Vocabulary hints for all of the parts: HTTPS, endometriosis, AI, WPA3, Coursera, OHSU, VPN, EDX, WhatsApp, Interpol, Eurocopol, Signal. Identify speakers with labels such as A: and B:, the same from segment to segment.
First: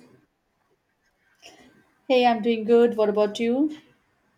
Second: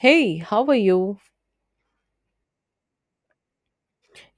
A: Hey, how are you?
B: Hey, I'm doing good. What about you?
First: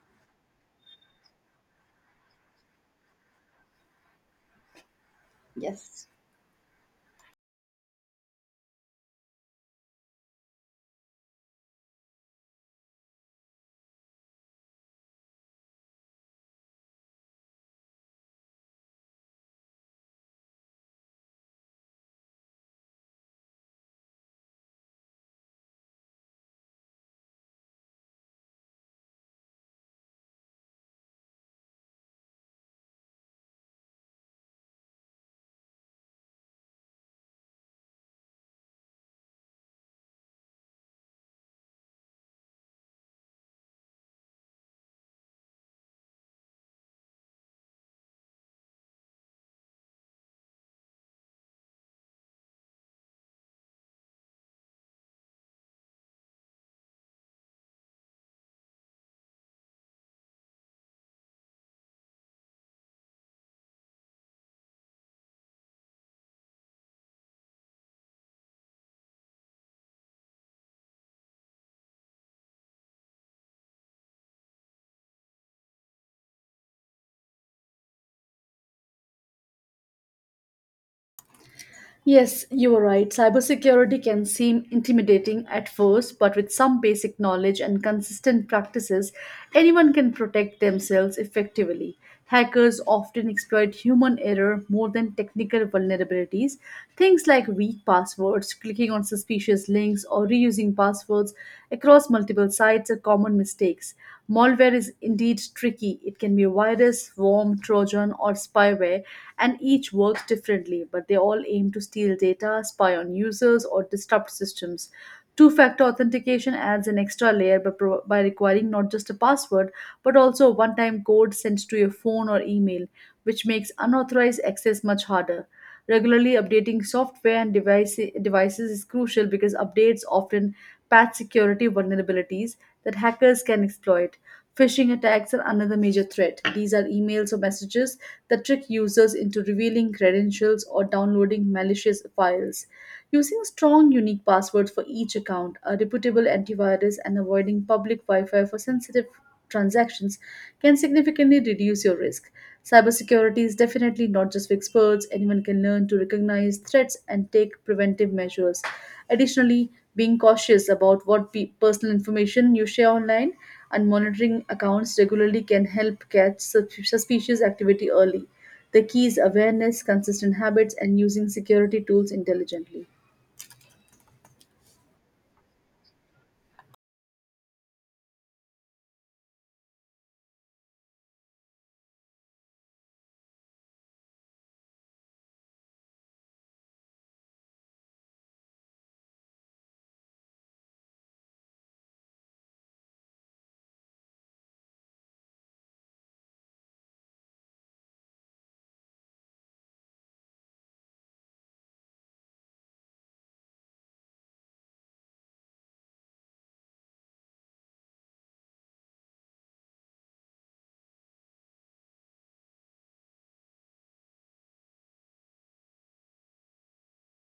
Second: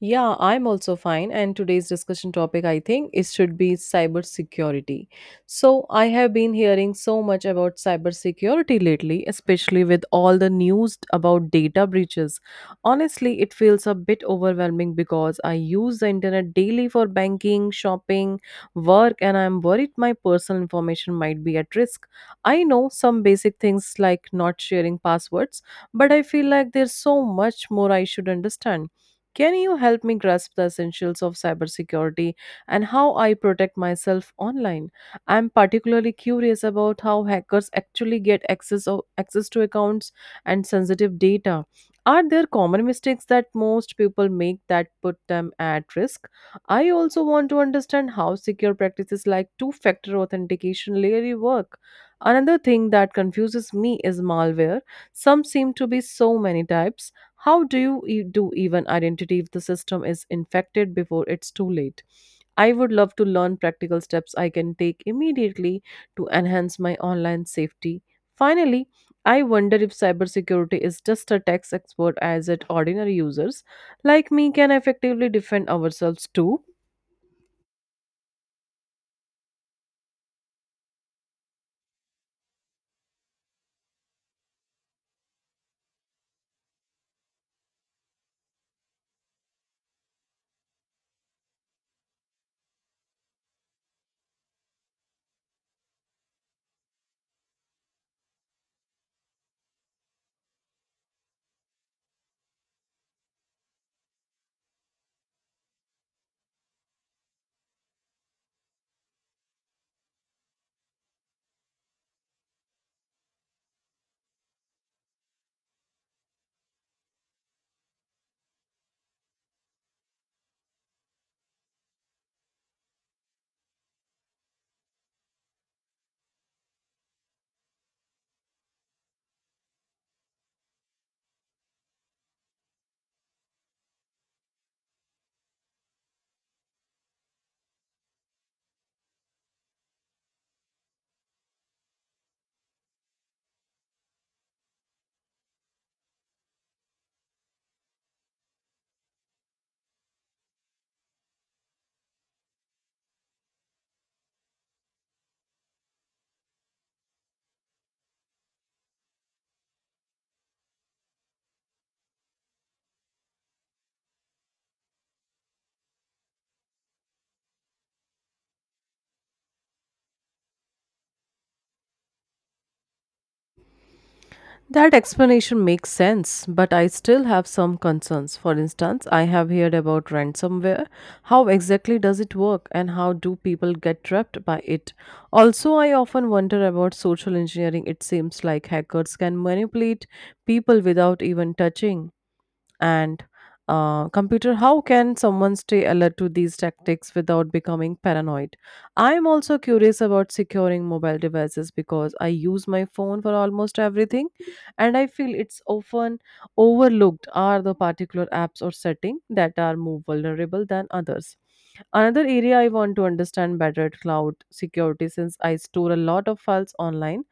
A: Yeah, I'm also fine. And today's discussion topic, I think, it should be cybersecurity. So I
B: Yes.
A: have been hearing so much about cybersecurity lately, especially with all the news about data breaches. Honestly, it feels a bit overwhelming because I use the internet daily for banking, shopping, work, and I'm worried my personal information might be at risk. I know some basic things like not sharing passwords, but I feel like there's so much more I should understand. Can you help me grasp the essentials of cybersecurity and how I protect myself online? I'm particularly curious about how hackers actually access to accounts and sensitive data. Are there common mistakes that most people make that put them at risk? I also want to understand how secure practices like two-factor authentication really work. Another thing that confuses me is malware. Some seem to be so many types. How do you e- do even identity if the system is infected before it's too late? I would love to learn practical steps I can take immediately to enhance my online safety. Finally, I wonder if cybersecurity is just a tax expert as it ordinary users like me can effectively defend ourselves too.
B: Yes, you are right. Cybersecurity can seem intimidating at first, but with some basic knowledge and consistent practices, anyone can protect themselves effectively. Hackers often exploit human error more than technical vulnerabilities. Things like weak passwords, clicking on suspicious links, or reusing passwords across multiple sites are common mistakes. Malware is indeed tricky. It can be a virus, worm, trojan, or spyware, and each works differently, but they all aim to steal data, spy on users, or disrupt systems. Two factor authentication adds an extra layer by requiring not just a password, but also a one time code sent to your phone or email, which makes unauthorized access much harder. Regularly updating devices is crucial because updates often patch security vulnerabilities that hackers can exploit. Phishing attacks are another major threat. These are emails or messages that trick users into revealing credentials or downloading malicious files. Using strong, unique passwords for each account, a reputable antivirus, and avoiding public Wi Fi for sensitive transactions can significantly reduce your risk. Cybersecurity is definitely not just for experts, anyone can learn to recognize threats and take preventive measures. Additionally, being cautious about what personal information you share online and monitoring accounts regularly can help catch suspicious activity early. The key is awareness, consistent habits, and using security tools intelligently.
A: That explanation makes sense, but I still have some concerns. For instance, I have heard about ransomware. How exactly does it work and how do people get trapped by it? Also, I often wonder about social engineering. It seems like hackers can manipulate people without even touching and computer. How can someone stay alert to these tactics without becoming paranoid? I'm also curious about securing mobile devices because I use my phone for almost everything and I feel it's often overlooked. Are the particular apps or setting that are more vulnerable than others? Another area I want to understand better at cloud security, since I store a lot of files online,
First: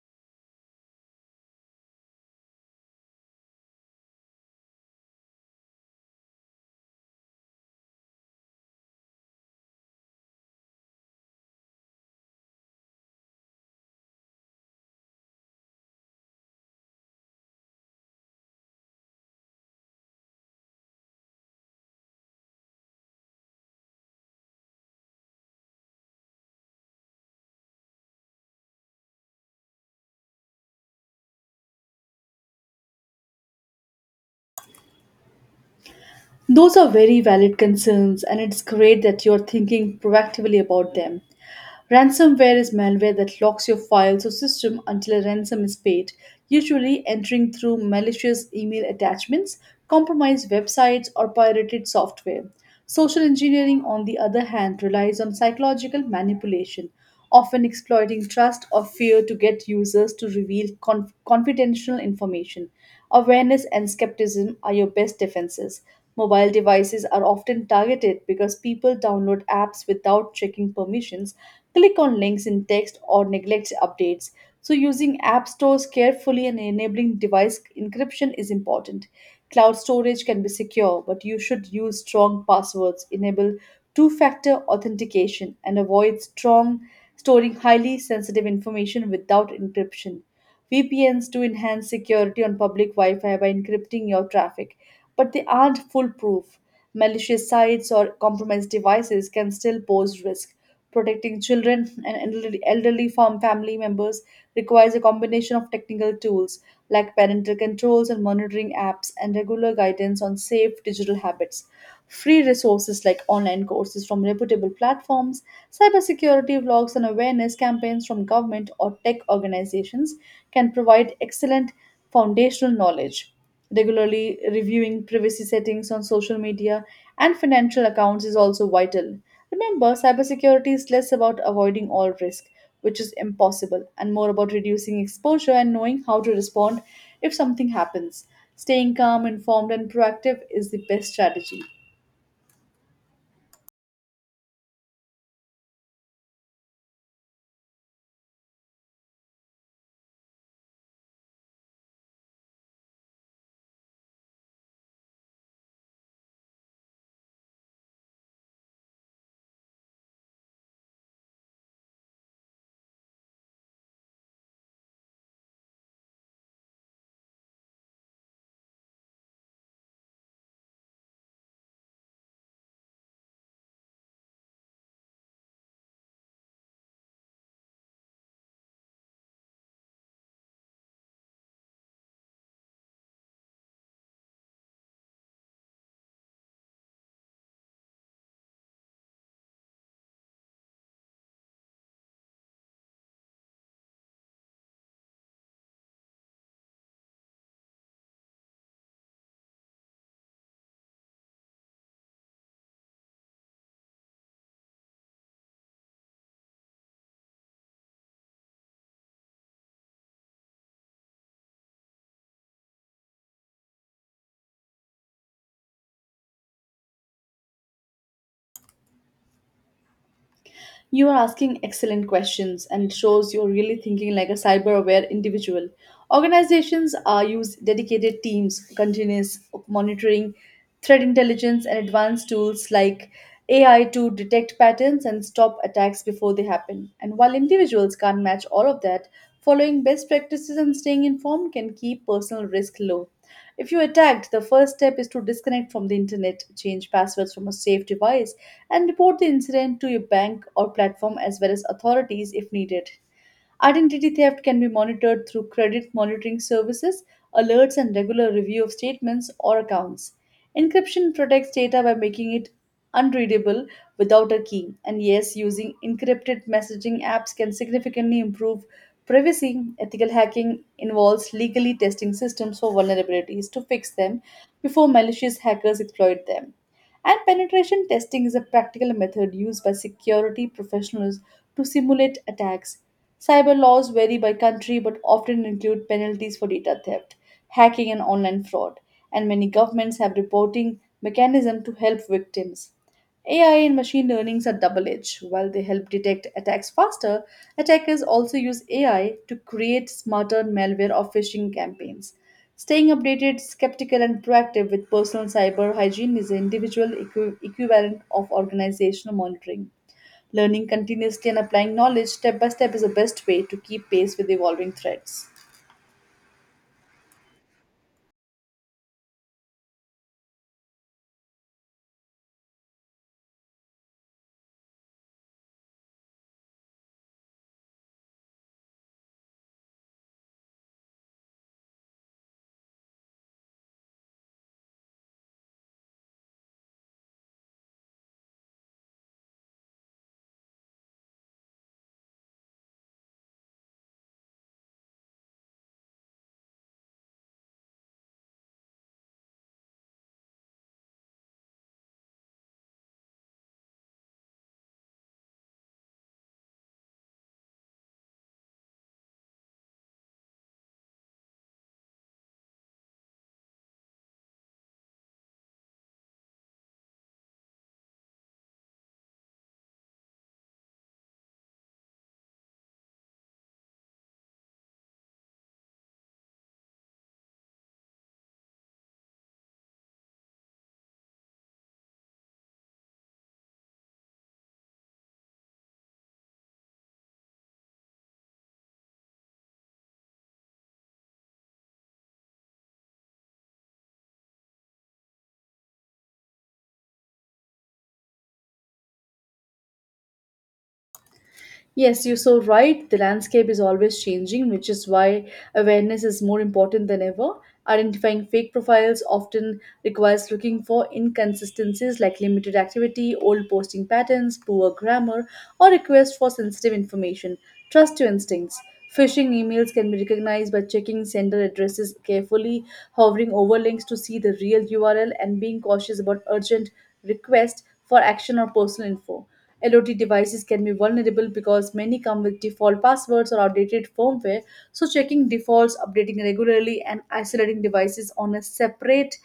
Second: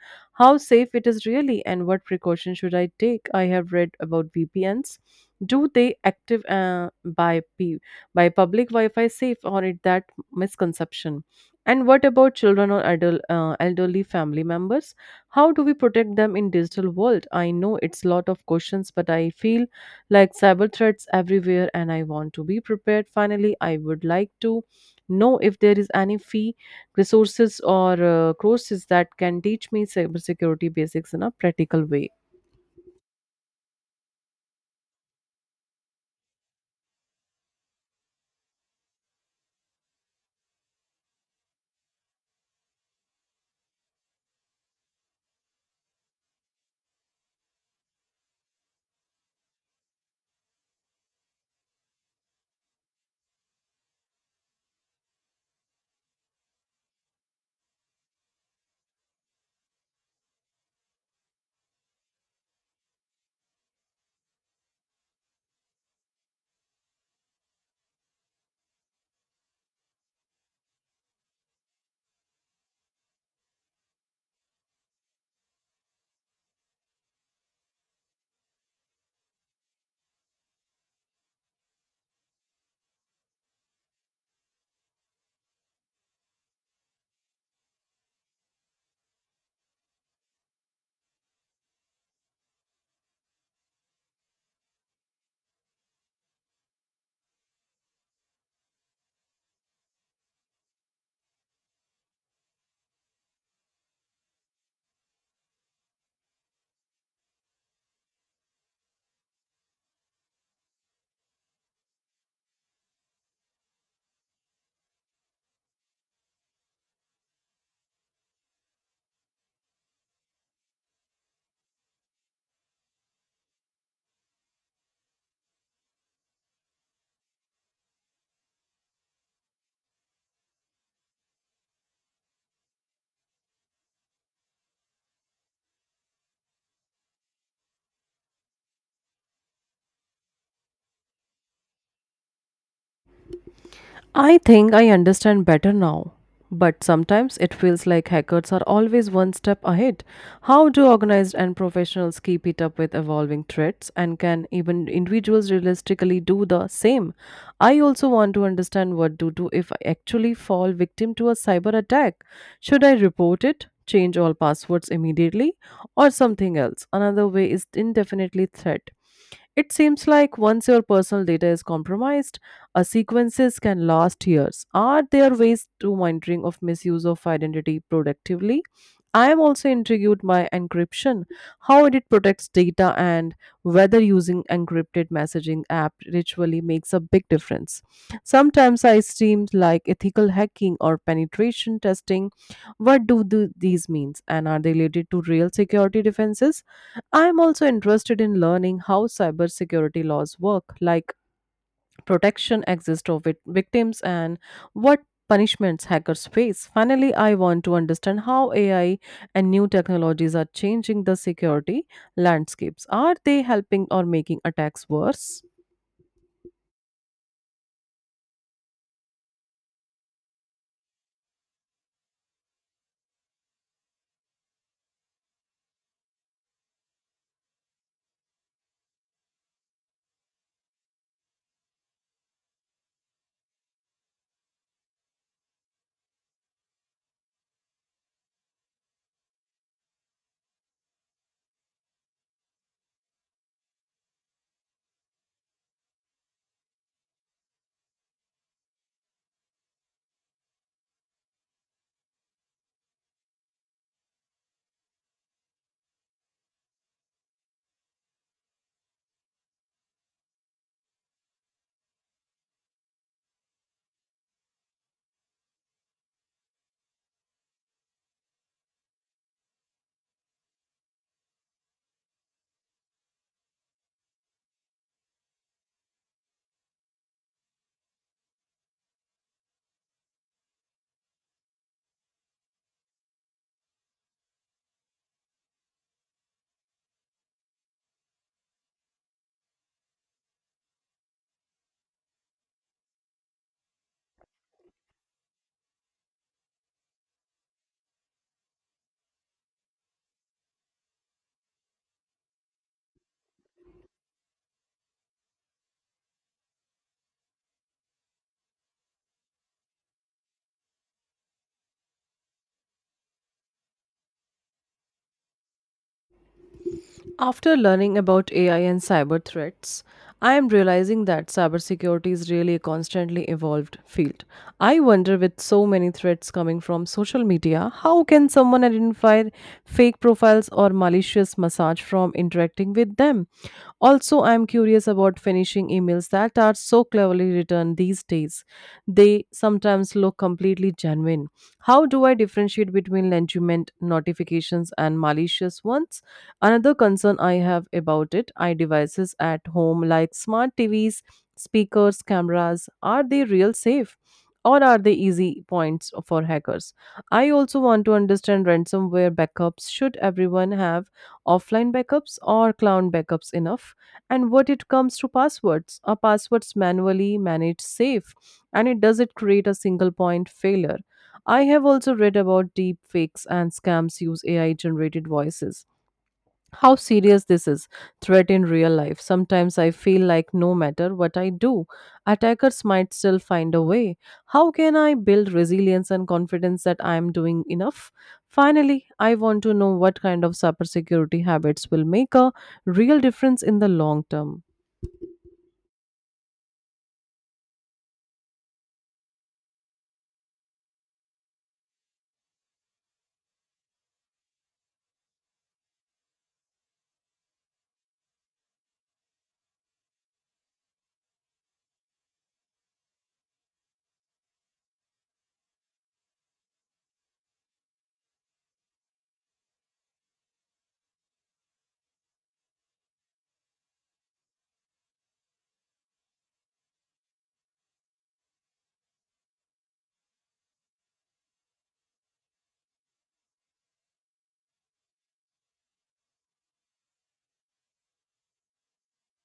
A: how safe it is really and what precautions should I take? I have read about VPNs. Do they active by public Wi-Fi safe, or is that misconception? And what about children or elderly family members? How do we protect them in digital world? I know it's lot of questions, but I feel like cyber threats everywhere and I want to be prepared. Finally, I would like to know if there is any fee resources or courses that can teach me cybersecurity basics in a practical way.
B: Those are very valid concerns, and it's great that you're thinking proactively about them. Ransomware is malware that locks your files or system until a ransom is paid, usually entering through malicious email attachments, compromised websites, or pirated software. Social engineering, on the other hand, relies on psychological manipulation often exploiting trust or fear to get users to reveal confidential information. Awareness and skepticism are your best defenses. Mobile devices are often targeted because people download apps without checking permissions, click on links in text, or neglect updates. So, using app stores carefully and enabling device encryption is important. Cloud storage can be secure, but you should use strong passwords, enable two factor authentication and avoid strong storing highly sensitive information without encryption. VPNs do enhance security on public Wi Fi by encrypting your traffic, but they aren't foolproof. Malicious sites or compromised devices can still pose risk. Protecting children and elderly elderly farm family members requires a combination of technical tools like parental controls and monitoring apps and regular guidance on safe digital habits. Free resources like online courses from reputable platforms, cybersecurity blogs, and awareness campaigns from government or tech organizations can provide excellent foundational knowledge. Regularly reviewing privacy settings on social media and financial accounts is also vital. Remember, cybersecurity is less about avoiding all risk, which is impossible, and more about reducing exposure and knowing how to respond if something happens. Staying calm, informed, and proactive is the best strategy.
A: I think I understand better now, but sometimes it feels like hackers are always one step ahead. How do organized and professionals keep it up with evolving threats, and can even individuals realistically do the same? I also want to understand what to do if I actually fall victim to a cyber attack. Should I report it? Change all passwords immediately, or something else? Another way is indefinitely threat. It seems like once your personal data is compromised, a sequences can last years. Are there ways to monitoring of misuse of identity productively? I am also intrigued by encryption, how it protects data, and whether using encrypted messaging app ritually makes a big difference. Sometimes I seem like ethical hacking or penetration testing. What do these means, and are they related to real security defenses? I'm also interested in learning how cybersecurity laws work, like protection exists of victims and what punishments hackers face. Finally, I want to understand how AI and new technologies are changing the security landscapes. Are they helping or making attacks worse?
B: You are asking excellent questions and shows you're really thinking like a cyber aware individual. Organizations are use dedicated teams, continuous monitoring, threat intelligence, and advanced tools like AI to detect patterns and stop attacks before they happen. And while individuals can't match all of that, following best practices and staying informed can keep personal risk low. If you are tagged, the first step is to disconnect from the internet, change passwords from a safe device, and report the incident to your bank or platform as well as authorities if needed. Identity theft can be monitored through credit monitoring services, alerts, and regular review of statements or accounts. Encryption protects data by making it unreadable without a key. And yes, using encrypted messaging apps can significantly improve privacy. Ethical hacking involves legally testing systems for vulnerabilities to fix them before malicious hackers exploit them. And penetration testing is a practical method used by security professionals to simulate attacks. Cyber laws vary by country but often include penalties for data theft, hacking, and online fraud, and many governments have reporting mechanisms to help victims. AI and machine learnings are double edged. While they help detect attacks faster, attackers also use AI to create smarter malware or phishing campaigns. Staying updated, skeptical, and proactive with personal cyber hygiene is the individual equivalent of organizational monitoring. Learning continuously and applying knowledge step by step is the best way to keep pace with evolving threats.
A: After learning about AI and cyber threats, I am realizing that cybersecurity is really a constantly evolved field. I wonder, with so many threats coming from social media, how can someone identify fake profiles or malicious message from interacting with them? Also, I am curious about phishing emails that are so cleverly written these days. They sometimes look completely genuine. How do I differentiate between legitimate notifications and malicious ones? Another concern I have about it, I devices at home like smart TVs, speakers, cameras, are they real safe? Or are they easy points for hackers? I also want to understand ransomware backups. Should everyone have offline backups, or cloud backups enough? And what it comes to passwords? Are passwords manually managed safe? And it does it create a single point failure? I have also read about deep fakes and scams use AI generated voices. How serious this is threat in real life? Sometimes I feel like no matter what I do, attackers might still find a way. How can I build resilience and confidence that I am doing enough? Finally, I want to know what kind of cybersecurity habits will make a real difference in the long term.
B: Yes, you're so right. The landscape is always changing, which is why awareness is more important than ever. Identifying fake profiles often requires looking for inconsistencies like limited activity, old posting patterns, poor grammar, or requests for sensitive information. Trust your instincts. Phishing emails can be recognized by checking sender addresses carefully, hovering over links to see the real URL, and being cautious about urgent requests for action or personal info. LOT devices can be vulnerable because many come with default passwords or outdated firmware. So, checking defaults, updating regularly, and isolating devices on a separate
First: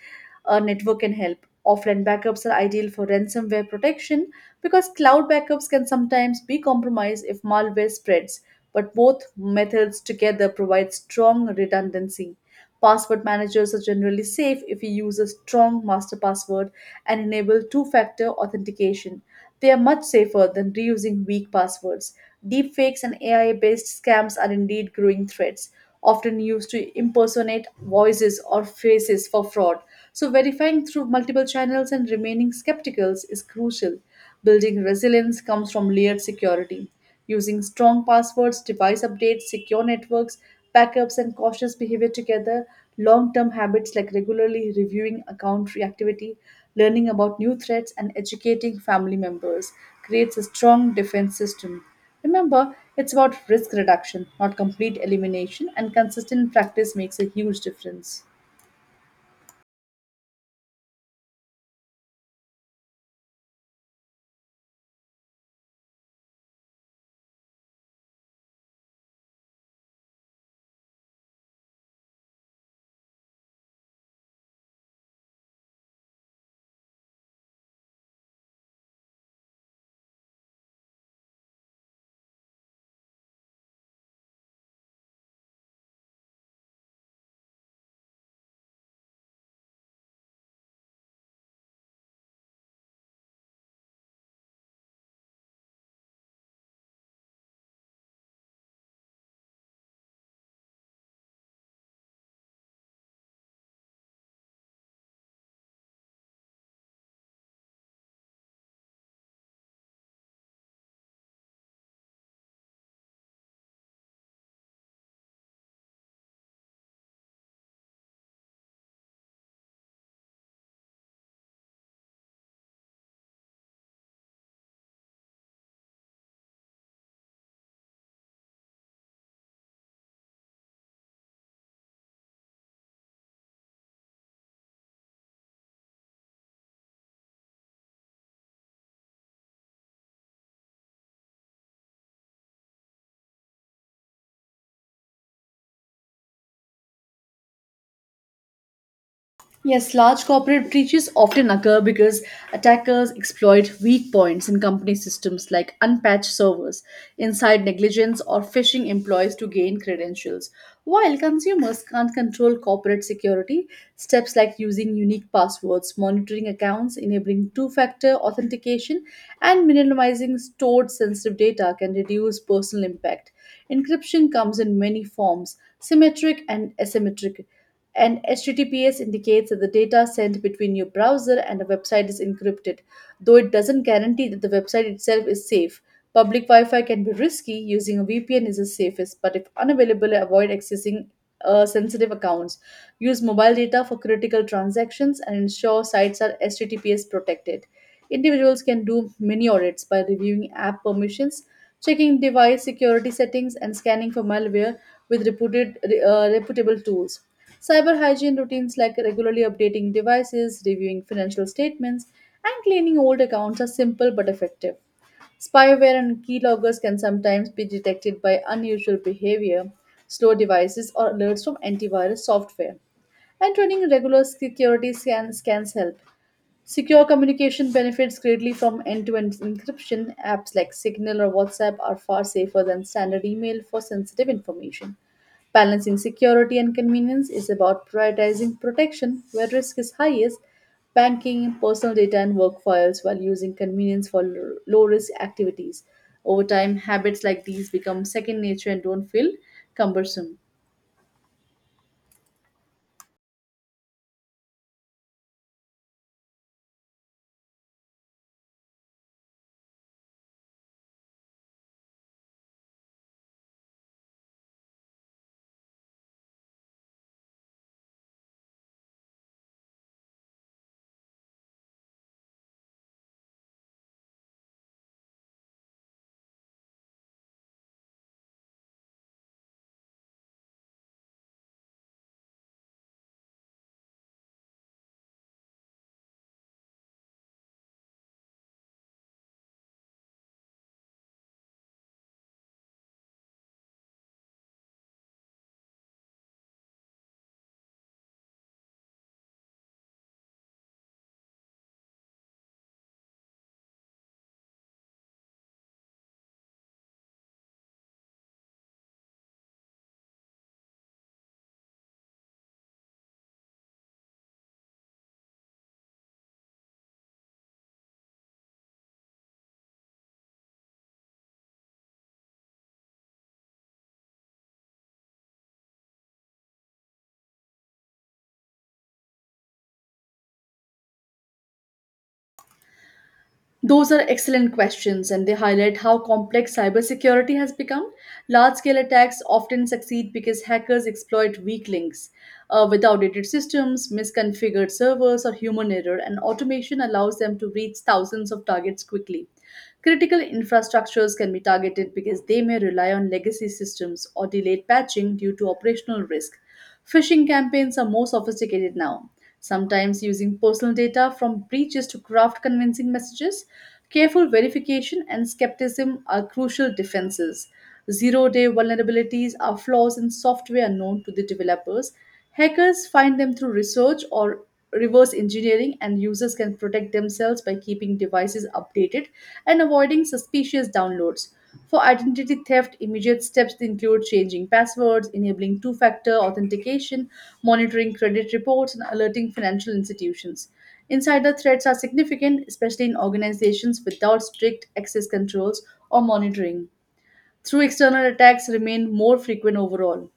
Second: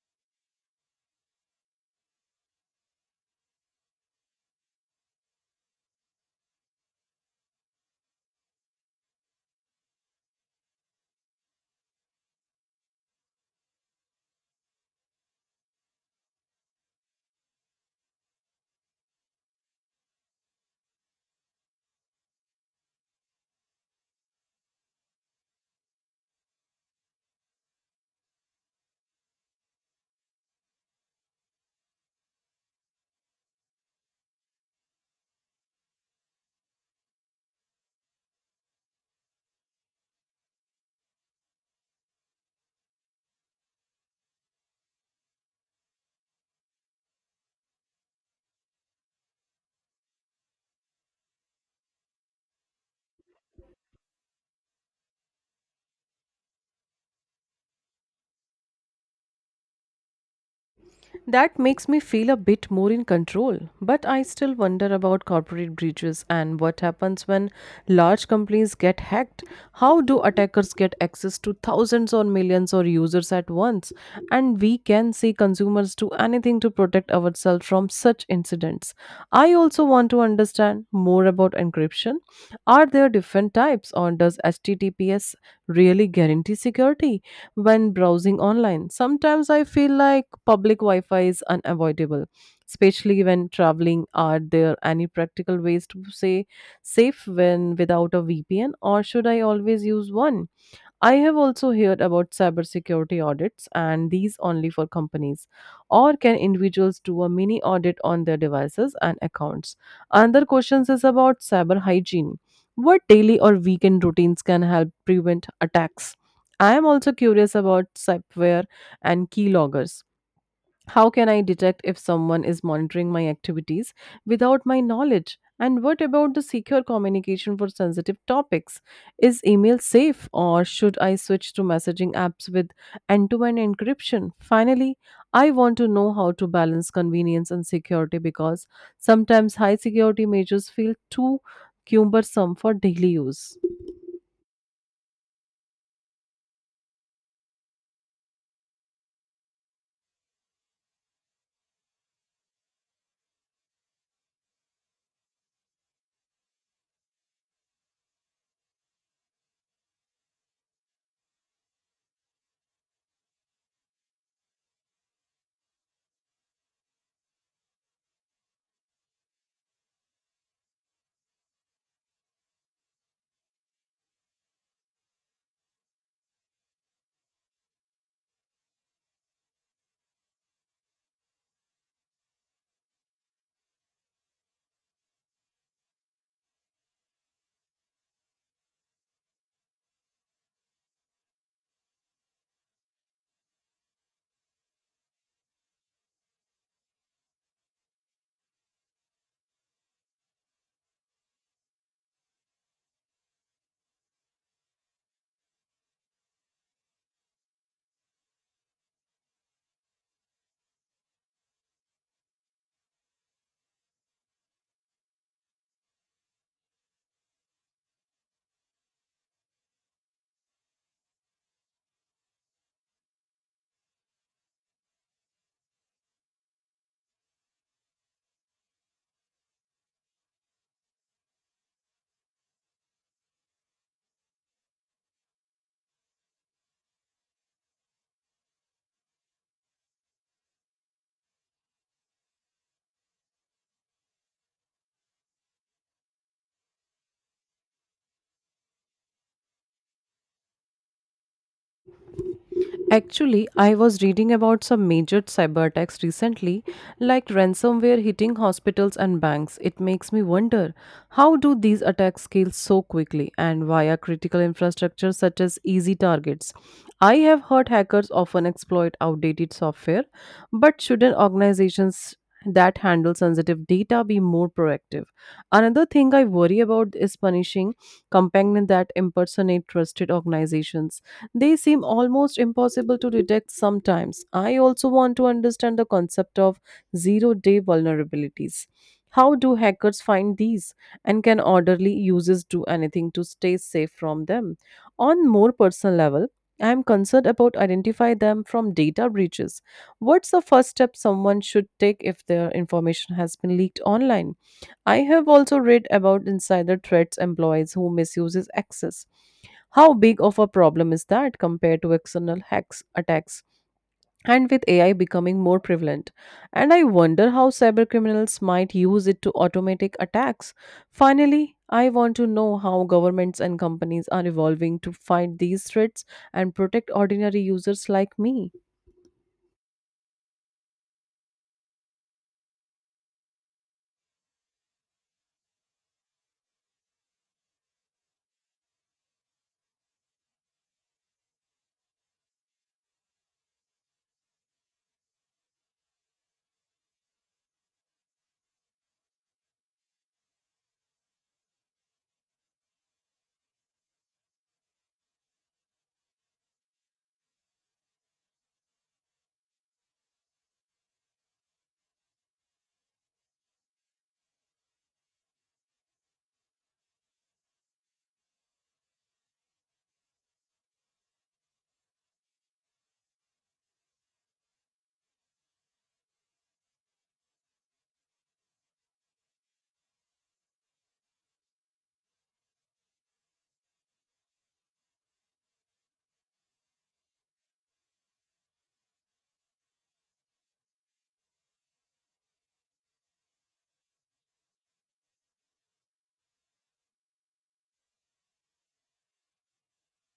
B: network can help. Offline backups are ideal for ransomware protection because cloud backups can sometimes be compromised if malware spreads. But both methods together provide strong redundancy. Password managers are generally safe if you use a strong master password and enable two factor authentication. They are much safer than reusing weak passwords. Deepfakes and AI based scams are indeed growing threats, often used to impersonate voices or faces for fraud. So, verifying through multiple channels and remaining skeptical is crucial. Building resilience comes from layered security, using strong passwords, device updates, secure networks, backups, and cautious behavior together. Long term habits like regularly reviewing account reactivity, learning about new threats, and educating family members creates a strong defense system. Remember, it's about risk reduction, not complete elimination, and consistent practice makes a huge difference.
A: That makes me feel a bit more in control, but I still wonder about corporate breaches and what happens when large companies get hacked. How do attackers get access to thousands or millions of users at once? And we can see consumers do anything to protect ourselves from such incidents types. I also want to understand more about encryption. Are there different types, or does HTTPS really guarantee security when browsing online? Sometimes I feel like public Wi Fi is unavoidable, especially when traveling. Are there any practical ways to say safe when without a VPN, or should I always use one? I have also heard about cybersecurity audits, and these only for companies. Or can individuals do a mini audit on their devices and accounts? Another question is about cyber hygiene. What daily or weekend routines can help prevent attacks? I am also curious about spyware and keyloggers. How can I detect if someone is monitoring my activities without my knowledge? And what about the secure communication for sensitive topics? Is email safe, or should I switch to messaging apps with end to end encryption? Finally, I want to know how to balance convenience and security, because sometimes high security measures feel too cumbersome for daily use.
B: Yes, large corporate breaches often occur because attackers exploit weak points in company systems like unpatched servers, inside negligence, or phishing employees to gain credentials. While consumers can't control corporate security, steps like using unique passwords, monitoring accounts, enabling two factor authentication, and minimizing stored sensitive data can reduce personal impact. Encryption comes in many forms symmetric and asymmetric and HTTPS indicates that the data sent between your browser and a website is encrypted, though it doesn't guarantee that the website itself is safe. Public Wi Fi can be risky, using a VPN is the safest, but if unavailable, avoid accessing sensitive accounts. Use mobile data for critical transactions and ensure sites are HTTPS protected. Individuals can do mini audits by reviewing app permissions, checking device security settings, and scanning for malware with reputable tools. Cyber hygiene routines like regularly updating devices, reviewing financial statements, and cleaning old accounts are simple but effective. Spyware and keyloggers can sometimes be detected by unusual behavior, slow devices, or alerts from antivirus software. And running regular security scans help. Secure communication benefits greatly from end to end encryption. Apps like Signal or WhatsApp are far safer than standard email for sensitive information. Balancing security and convenience is about prioritizing protection where risk is highest, banking, personal data, and work files while using convenience for low risk activities. Over time, habits like these become second nature and don't feel cumbersome.
A: Actually, I was reading about some major cyber attacks recently, like ransomware hitting hospitals and banks. It makes me wonder, how do these attacks scale so quickly and via critical infrastructure such as easy targets? I have heard hackers often exploit outdated software, but shouldn't organizations that handle sensitive data be more proactive? Another thing I worry about is punishing companies that impersonate trusted organizations. They seem almost impossible to detect sometimes. I also want to understand the concept of zero day vulnerabilities. How do hackers find these, and can orderly users do anything to stay safe from them? On more personal level, I am concerned about identify them from data breaches. What's the first step someone should take if their information has been leaked online? I have also read about insider threats, employees who misuses access. How big of a problem is that compared to external hacks attacks? And with AI becoming more prevalent, And I wonder how cybercriminals might use it to automatic attacks. Finally, I want to know how governments and companies are evolving to fight these threats and protect ordinary users like me.
B: Those are excellent questions, and they highlight how complex cybersecurity has become. Large scale attacks often succeed because hackers exploit weak links. With outdated systems, misconfigured servers, or human error, and automation allows them to reach thousands of targets quickly. Critical infrastructures can be targeted because they may rely on legacy systems or delayed patching due to operational risk. Phishing campaigns are more sophisticated now, sometimes using personal data from breaches to craft convincing messages. Careful verification and skepticism are crucial defenses. Zero day vulnerabilities are flaws in software known to the developers. Hackers find them through research or reverse engineering, and users can protect themselves by keeping devices updated and avoiding suspicious downloads. For identity theft, immediate steps include changing passwords, enabling two factor authentication, monitoring credit reports, and alerting financial institutions. Insider threats are significant, especially in organizations without strict access controls or monitoring through external attacks remain more frequent overall.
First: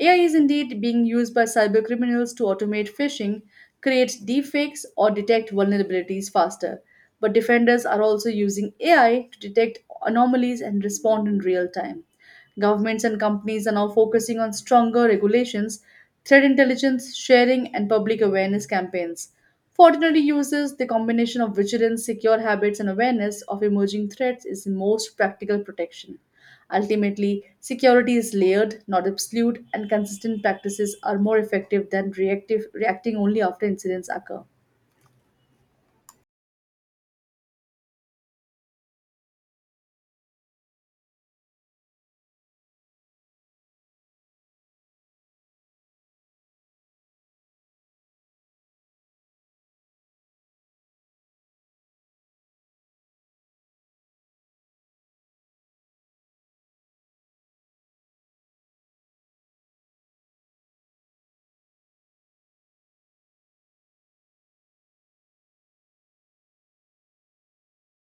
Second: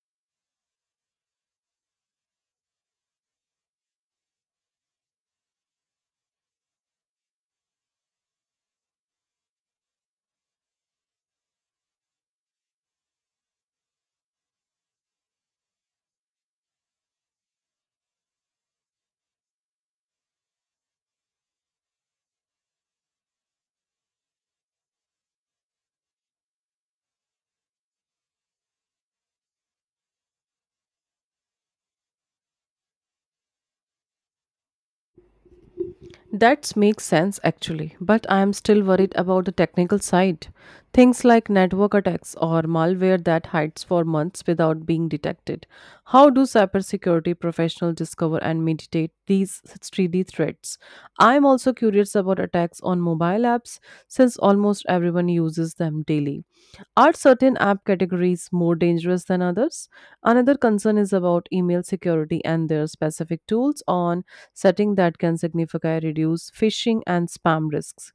B: AI is indeed being used by cybercriminals to automate phishing, create deepfakes, or detect vulnerabilities faster. But defenders are also using AI to detect anomalies and respond in real time. Governments and companies are now focusing on stronger regulations, threat intelligence sharing, and public awareness campaigns. For ordinary users, the combination of vigilance, secure habits, and awareness of emerging threats is the most practical protection. Ultimately, security is layered, not absolute, and consistent practices are more effective than reactive reacting only after incidents occur.
A: That makes sense actually, but I am still worried about the technical side. Things like network attacks or malware that hides for months without being detected. How do cybersecurity professionals discover and mitigate these 3D threats? I am also curious about attacks on mobile apps, since almost everyone uses them daily. Are certain app categories more dangerous than others? Another concern is about email security and their specific tools on setting that can significantly reduce phishing and spam risks.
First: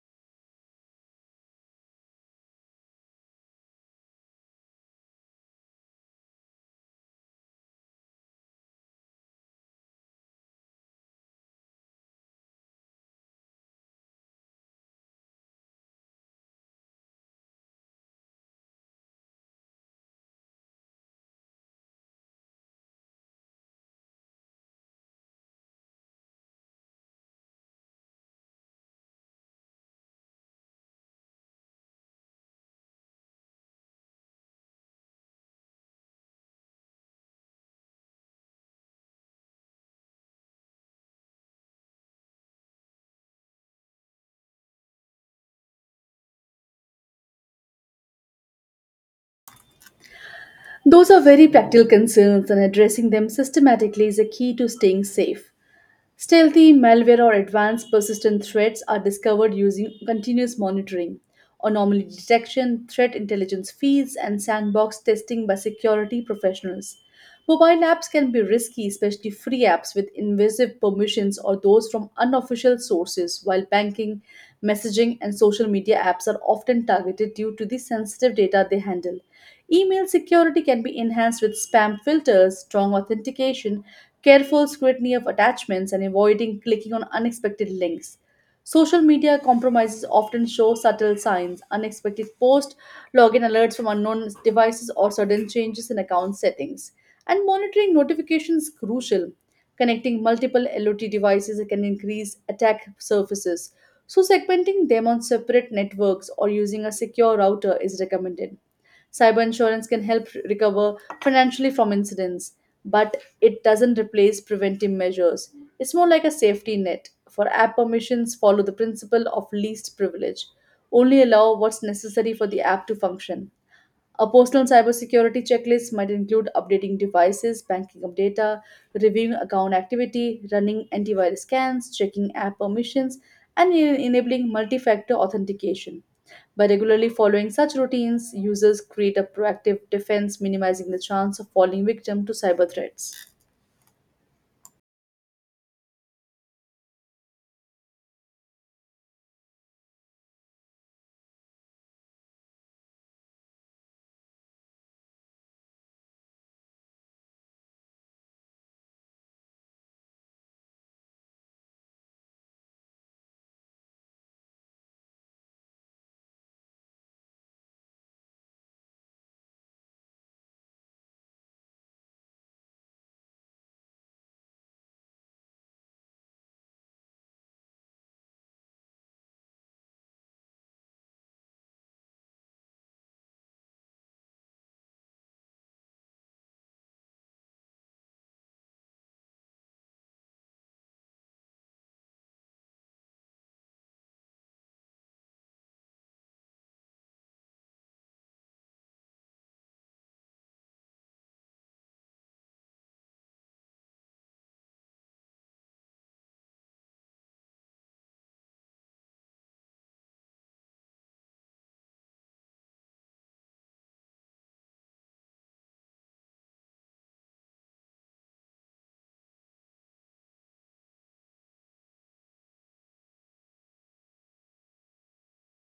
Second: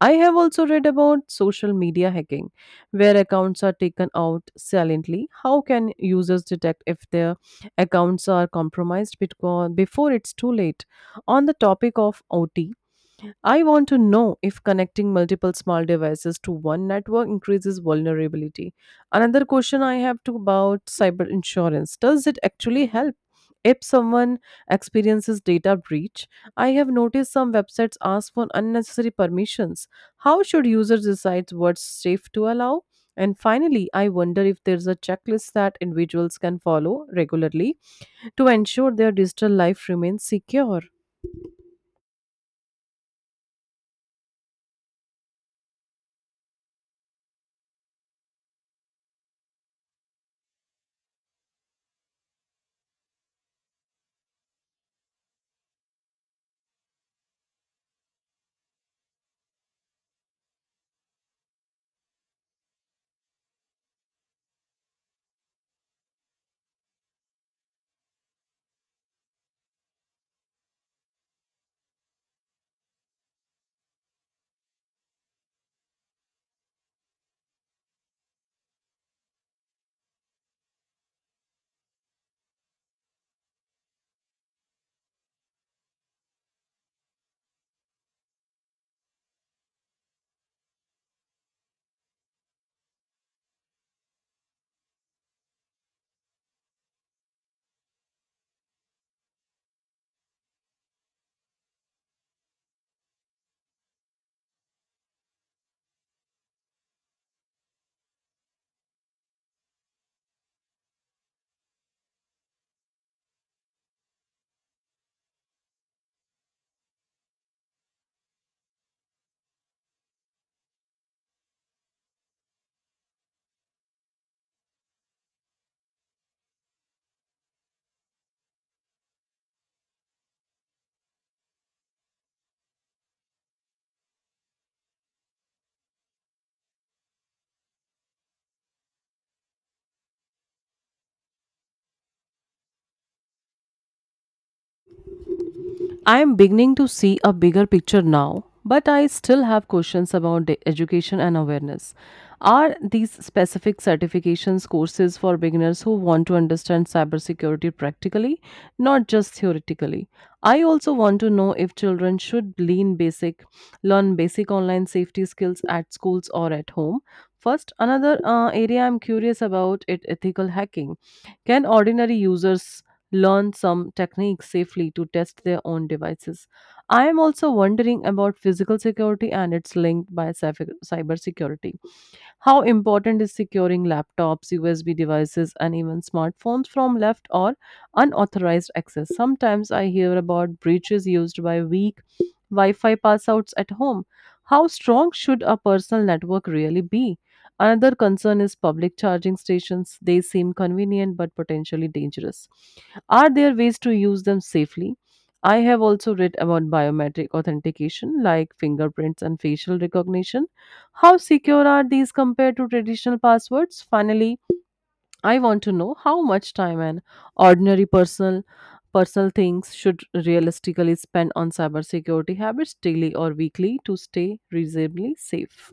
A: I have also read about social media hacking, where accounts are taken out silently. How can users detect if their accounts are compromised before it's too late? On the topic of OT, I want to know if connecting multiple small devices to one network increases vulnerability. Another question I have to about cyber insurance. Does it actually help if someone experiences data breach? I have noticed some websites ask for unnecessary permissions. How should users decide what's safe to allow? And finally, I wonder if there's a checklist that individuals can follow regularly to ensure their digital life remains secure.
B: Those are very practical concerns, and addressing them systematically is a key to staying safe. Stealthy malware or advanced persistent threats are discovered using continuous monitoring, anomaly detection, threat intelligence feeds, and sandbox testing by security professionals. Mobile apps can be risky, especially free apps with invasive permissions or those from unofficial sources, while banking, messaging, and social media apps are often targeted due to the sensitive data they handle. Email security can be enhanced with spam filters, strong authentication, careful scrutiny of attachments, and avoiding clicking on unexpected links. Social media compromises often show subtle signs, unexpected post, login alerts from unknown devices, or sudden changes in account settings. And monitoring notifications is crucial. Connecting multiple LOT devices can increase attack surfaces. So, segmenting them on separate networks or using a secure router is recommended. Cyber insurance can help recover financially from incidents, but it doesn't replace preventive measures. It's more like a safety net. For app permissions, follow the principle of least privilege. Only allow what's necessary for the app to function. A personal cybersecurity checklist might include updating devices, banking up data, reviewing account activity, running antivirus scans, checking app permissions, and enabling multi factor authentication. By regularly following such routines, users create a proactive defense, minimizing the chance of falling victim to cyber threats.
A: I am beginning to see a bigger picture now, but I still have questions about the education and awareness. Are these specific certifications courses for beginners who want to understand cybersecurity practically, not just theoretically? I also want to know if children should learn basic online safety skills at schools or at home. First, another area I'm curious about is ethical hacking. Can ordinary users learn some techniques safely to test their own devices? I am also wondering about physical security and its link by cybersecurity. How important is securing laptops, USB devices, and even smartphones from left or unauthorized access? Sometimes I hear about breaches used by weak Wi Fi passouts at home. How strong should a personal network really be? Another concern is public charging stations. They seem convenient but potentially dangerous. Are there ways to use them safely? I have also read about biometric authentication like fingerprints and facial recognition. How secure are these compared to traditional passwords? Finally, I want to know how much time an ordinary personal things should realistically spend on cybersecurity habits daily or weekly to stay reasonably safe.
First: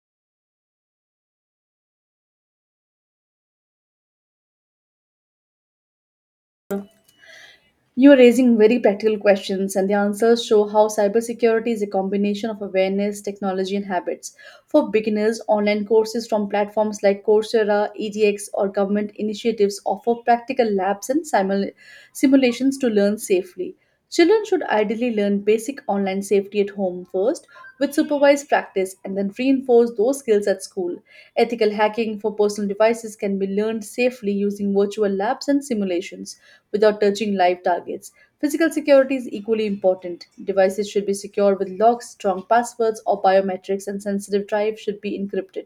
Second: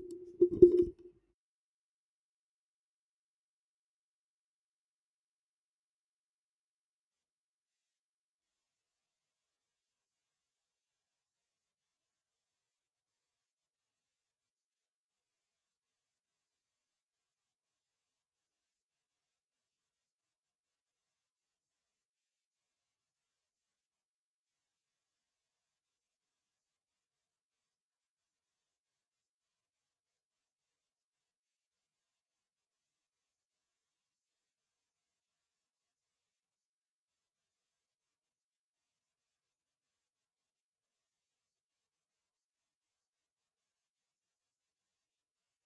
B: You are raising very practical questions, and the answers show how cybersecurity is a combination of awareness, technology, and habits. For beginners, online courses from platforms like Coursera, EDX, or government initiatives offer practical labs and simulations to learn safely. Children should ideally learn basic online safety at home first with supervised practice and then reinforce those skills at school. Ethical hacking for personal devices can be learned safely using virtual labs and simulations without touching live targets. Physical security is equally important. Devices should be secure with locks, strong passwords, or biometrics, and sensitive drives should be encrypted.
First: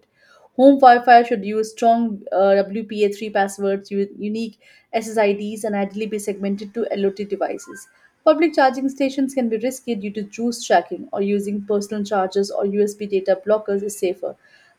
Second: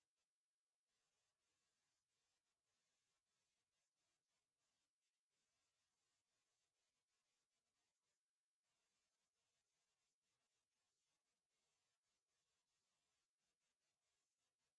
B: Home Wi-Fi should use strong WPA3 passwords, unique SSIDs, and ideally be segmented to LOT devices. Public charging stations can be risky due to juice tracking, or using personal chargers or USB data blockers is safer.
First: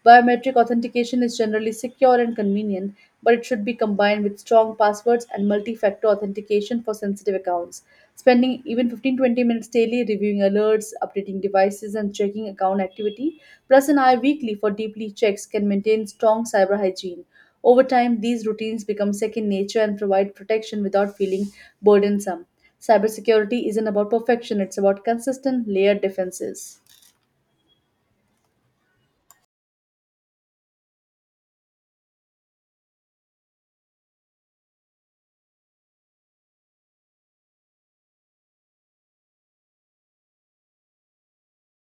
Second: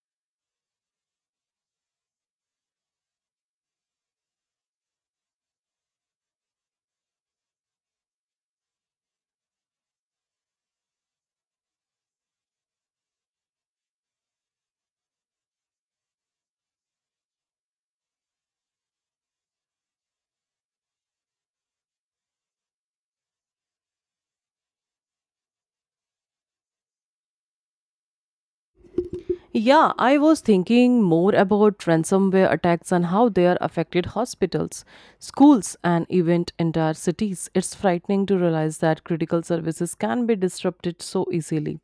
B: Biometric authentication is generally secure and convenient, but it should be combined with strong passwords and multi factor authentication for sensitive accounts. Spending even 15 20 minutes daily reviewing alerts, updating devices, and checking account activity plus an eye weekly for deeply checks can maintain strong cyber hygiene. Over time, these routines become second nature and provide protection without feeling burdensome. Cybersecurity isn't about perfection, it's about consistent layered defenses.
A: Yeah, I was thinking more about ransomware attacks and how they are affected hospitals, schools, and even entire cities. It's frightening to realize that critical services can be disrupted so easily.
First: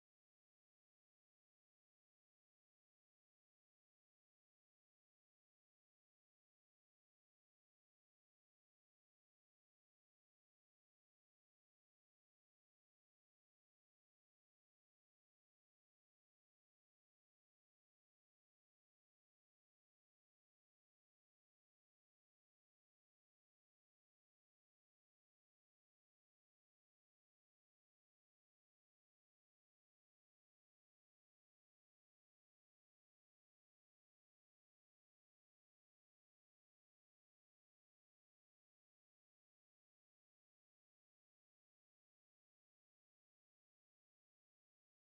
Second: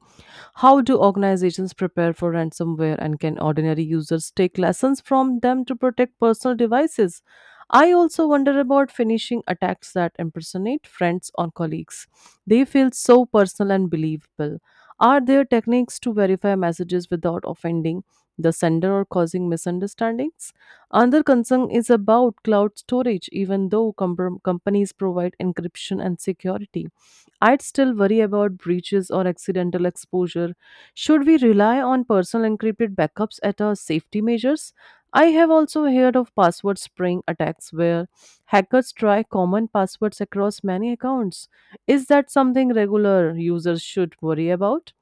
A: How do organizations prepare for ransomware, and can ordinary users take lessons from them to protect personal devices? I also wonder about phishing attacks that impersonate friends or colleagues. They feel so personal and believable. Are there techniques to verify messages without offending the sender or causing misunderstandings? Another concern is about cloud storage. Even though companies provide encryption and security, I'd still worry about breaches or accidental exposure. Should we rely on personal encrypted backups at our safety measures? I have also heard of password spraying attacks where hackers try common passwords across many accounts. Is that something regular users should worry about?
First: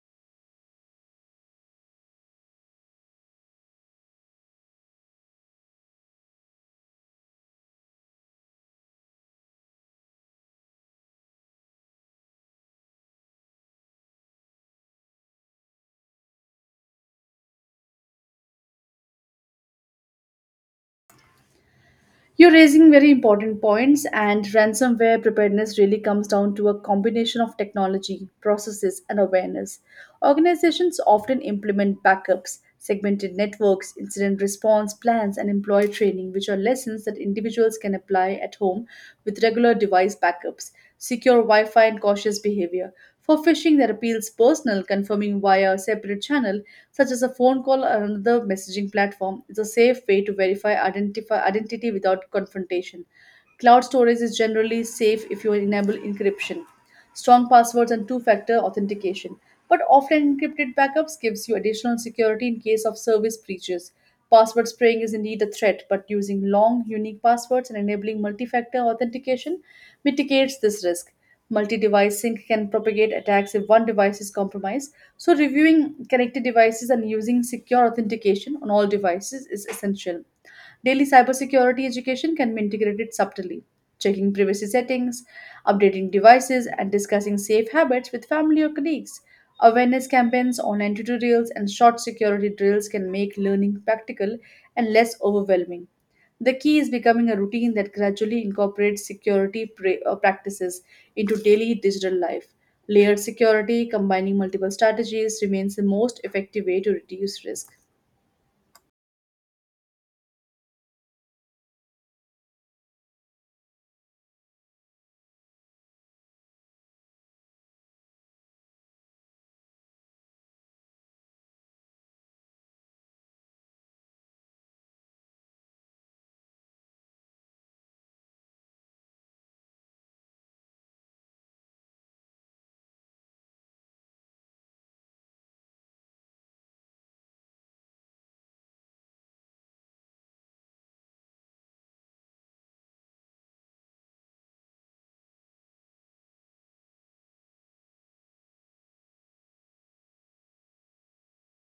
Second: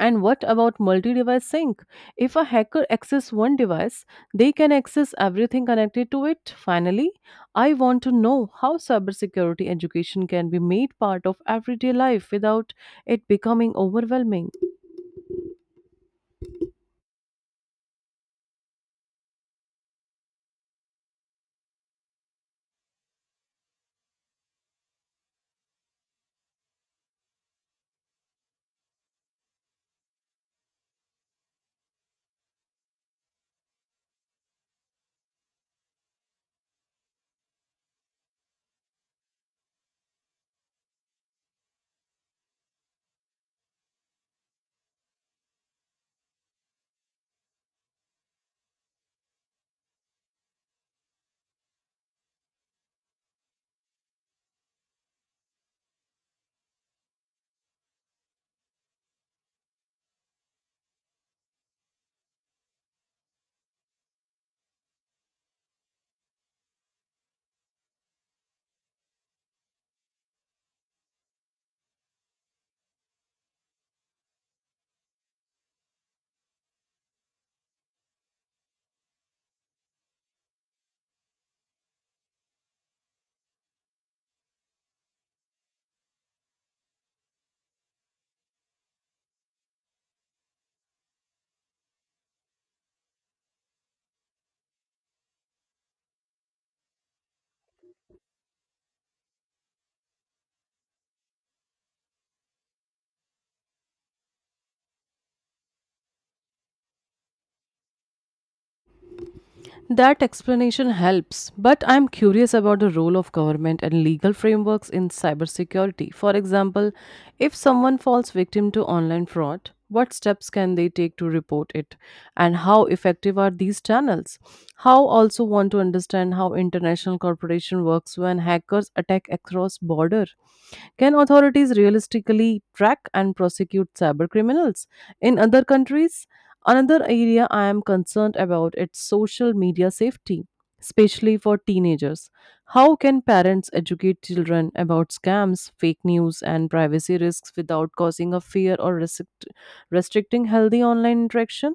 A: And what about multi device sync? If a hacker accesses one device, they can access everything connected to it. Finally, I want to know how cybersecurity education can be made part of everyday life without it becoming overwhelming.
B: You're raising very important points, and ransomware preparedness really comes down to a combination of technology, processes, and awareness. Organizations often implement backups, segmented networks, incident response plans, and employee training, which are lessons that individuals can apply at home with regular device backups, secure Wi Fi, and cautious behavior. For phishing that appeals personal, confirming via a separate channel, such as a phone call or another messaging platform, is a safe way to verify identify identity without confrontation. Cloud storage is generally safe if you enable encryption, strong passwords, and two-factor authentication. But offline encrypted backups gives you additional security in case of service breaches. Password spraying is indeed a threat, but using long, unique passwords and enabling multi factor authentication mitigates this risk. Multi-device sync can propagate attacks if one device is compromised. So reviewing connected devices and using secure authentication on all devices is essential. Daily cybersecurity education can be integrated subtly, checking privacy settings, updating devices, and discussing safe habits with family or colleagues. Awareness campaigns, online tutorials, and short security drills can make learning practical and less overwhelming. The key is becoming a routine that gradually incorporates security practices into daily digital life. Layered security, combining multiple strategies, remains the most effective way to reduce risk.
A: That explanation helps, but I'm curious about the role of government and legal frameworks in cybersecurity. For example, if someone falls victim to online fraud, what steps can they take to report it, and how effective are these channels? How also want to understand how international cooperation works when hackers attack across border? Can authorities realistically track and prosecute cyber criminals in other countries? Another area I am concerned about is social media safety, especially for teenagers. How can parents educate children about scams, fake news, and privacy risks without causing a fear or restricting healthy online interaction?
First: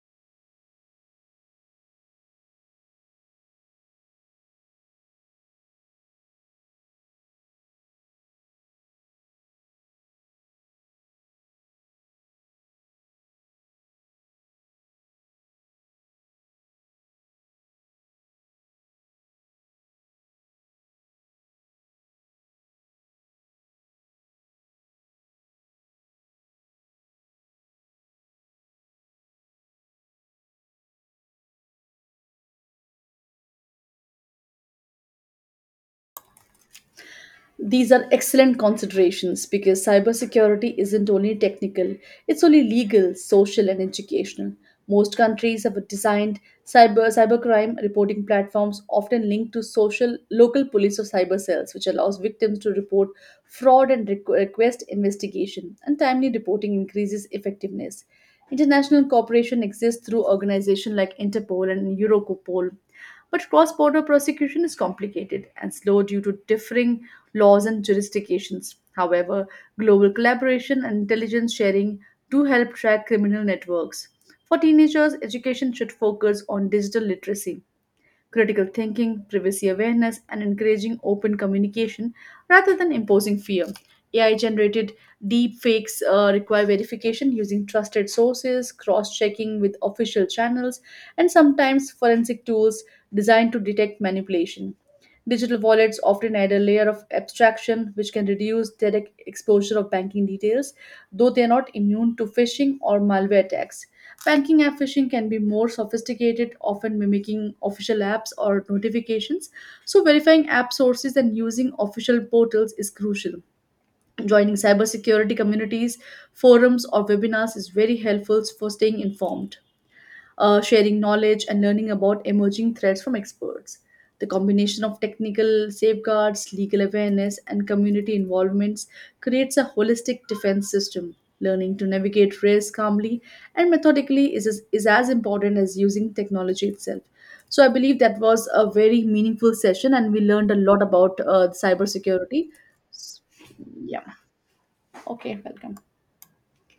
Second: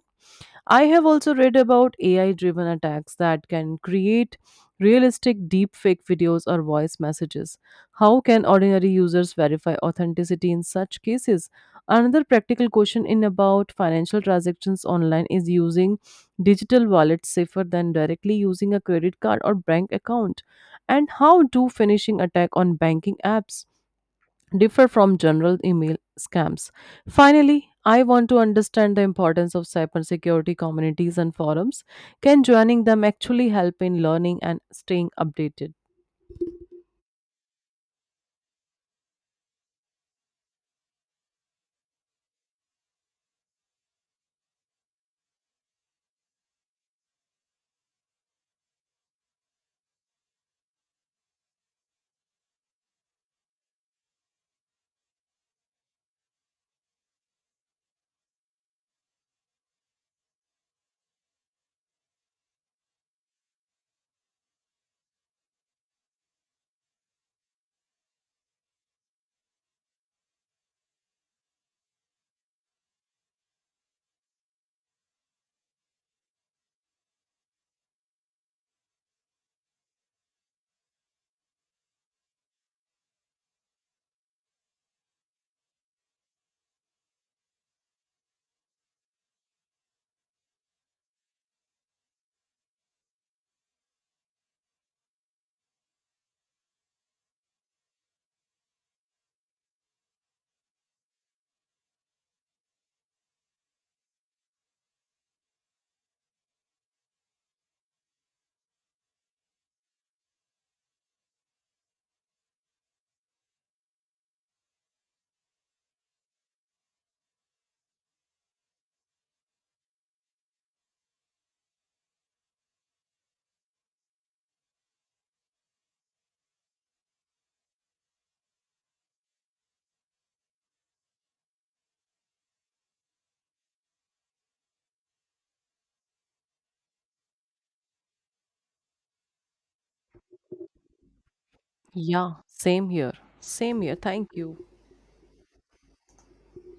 A: I have also read about AI driven attacks that can create realistic deepfake videos or voice messages. How can ordinary users verify authenticity in such cases? Another practical question in about financial transactions online, is using digital wallets safer than directly using a credit card or bank account? And how do phishing attack on banking apps differ from general email scams? Finally, I want to understand the importance of cybersecurity communities and forums. Can joining them actually help in learning and staying updated?
B: These are excellent considerations because cybersecurity isn't only technical, it's only legal, social, and educational. Most countries have designed cybercrime reporting platforms often linked to social local police or cyber cells, which allows victims to report fraud and request investigation. And timely reporting increases effectiveness. International cooperation exists through organizations like Interpol and Eurocopol, but cross border prosecution is complicated and slow due to differing laws, and jurisdictions. However, global collaboration and intelligence sharing do help track criminal networks. For teenagers, education should focus on digital literacy critical thinking, privacy awareness, and encouraging open communication rather than imposing fear. AI generated deep fakes require verification using trusted sources, cross checking with official channels, and sometimes forensic tools designed to detect manipulation. Digital wallets often add a layer of abstraction which can reduce direct exposure of banking details, though they are not immune to phishing or malware attacks. Banking app phishing can be more sophisticated, often mimicking official apps or notifications. So, verifying app sources and using official portals is crucial. Joining cybersecurity communities, forums, or webinars is very helpful for staying informed sharing knowledge and learning about emerging threats from experts. The combination of technical safeguards, legal awareness, and community involvements creates a holistic defense system. Learning to navigate risk calmly and methodically is, is as important as using technology itself. So, I believe that was a very meaningful session, and we learned a lot about
A: Yeah,
B: cybersecurity.
A: same here. Same here.
B: Yeah.
A: Thank you.
B: Okay, welcome.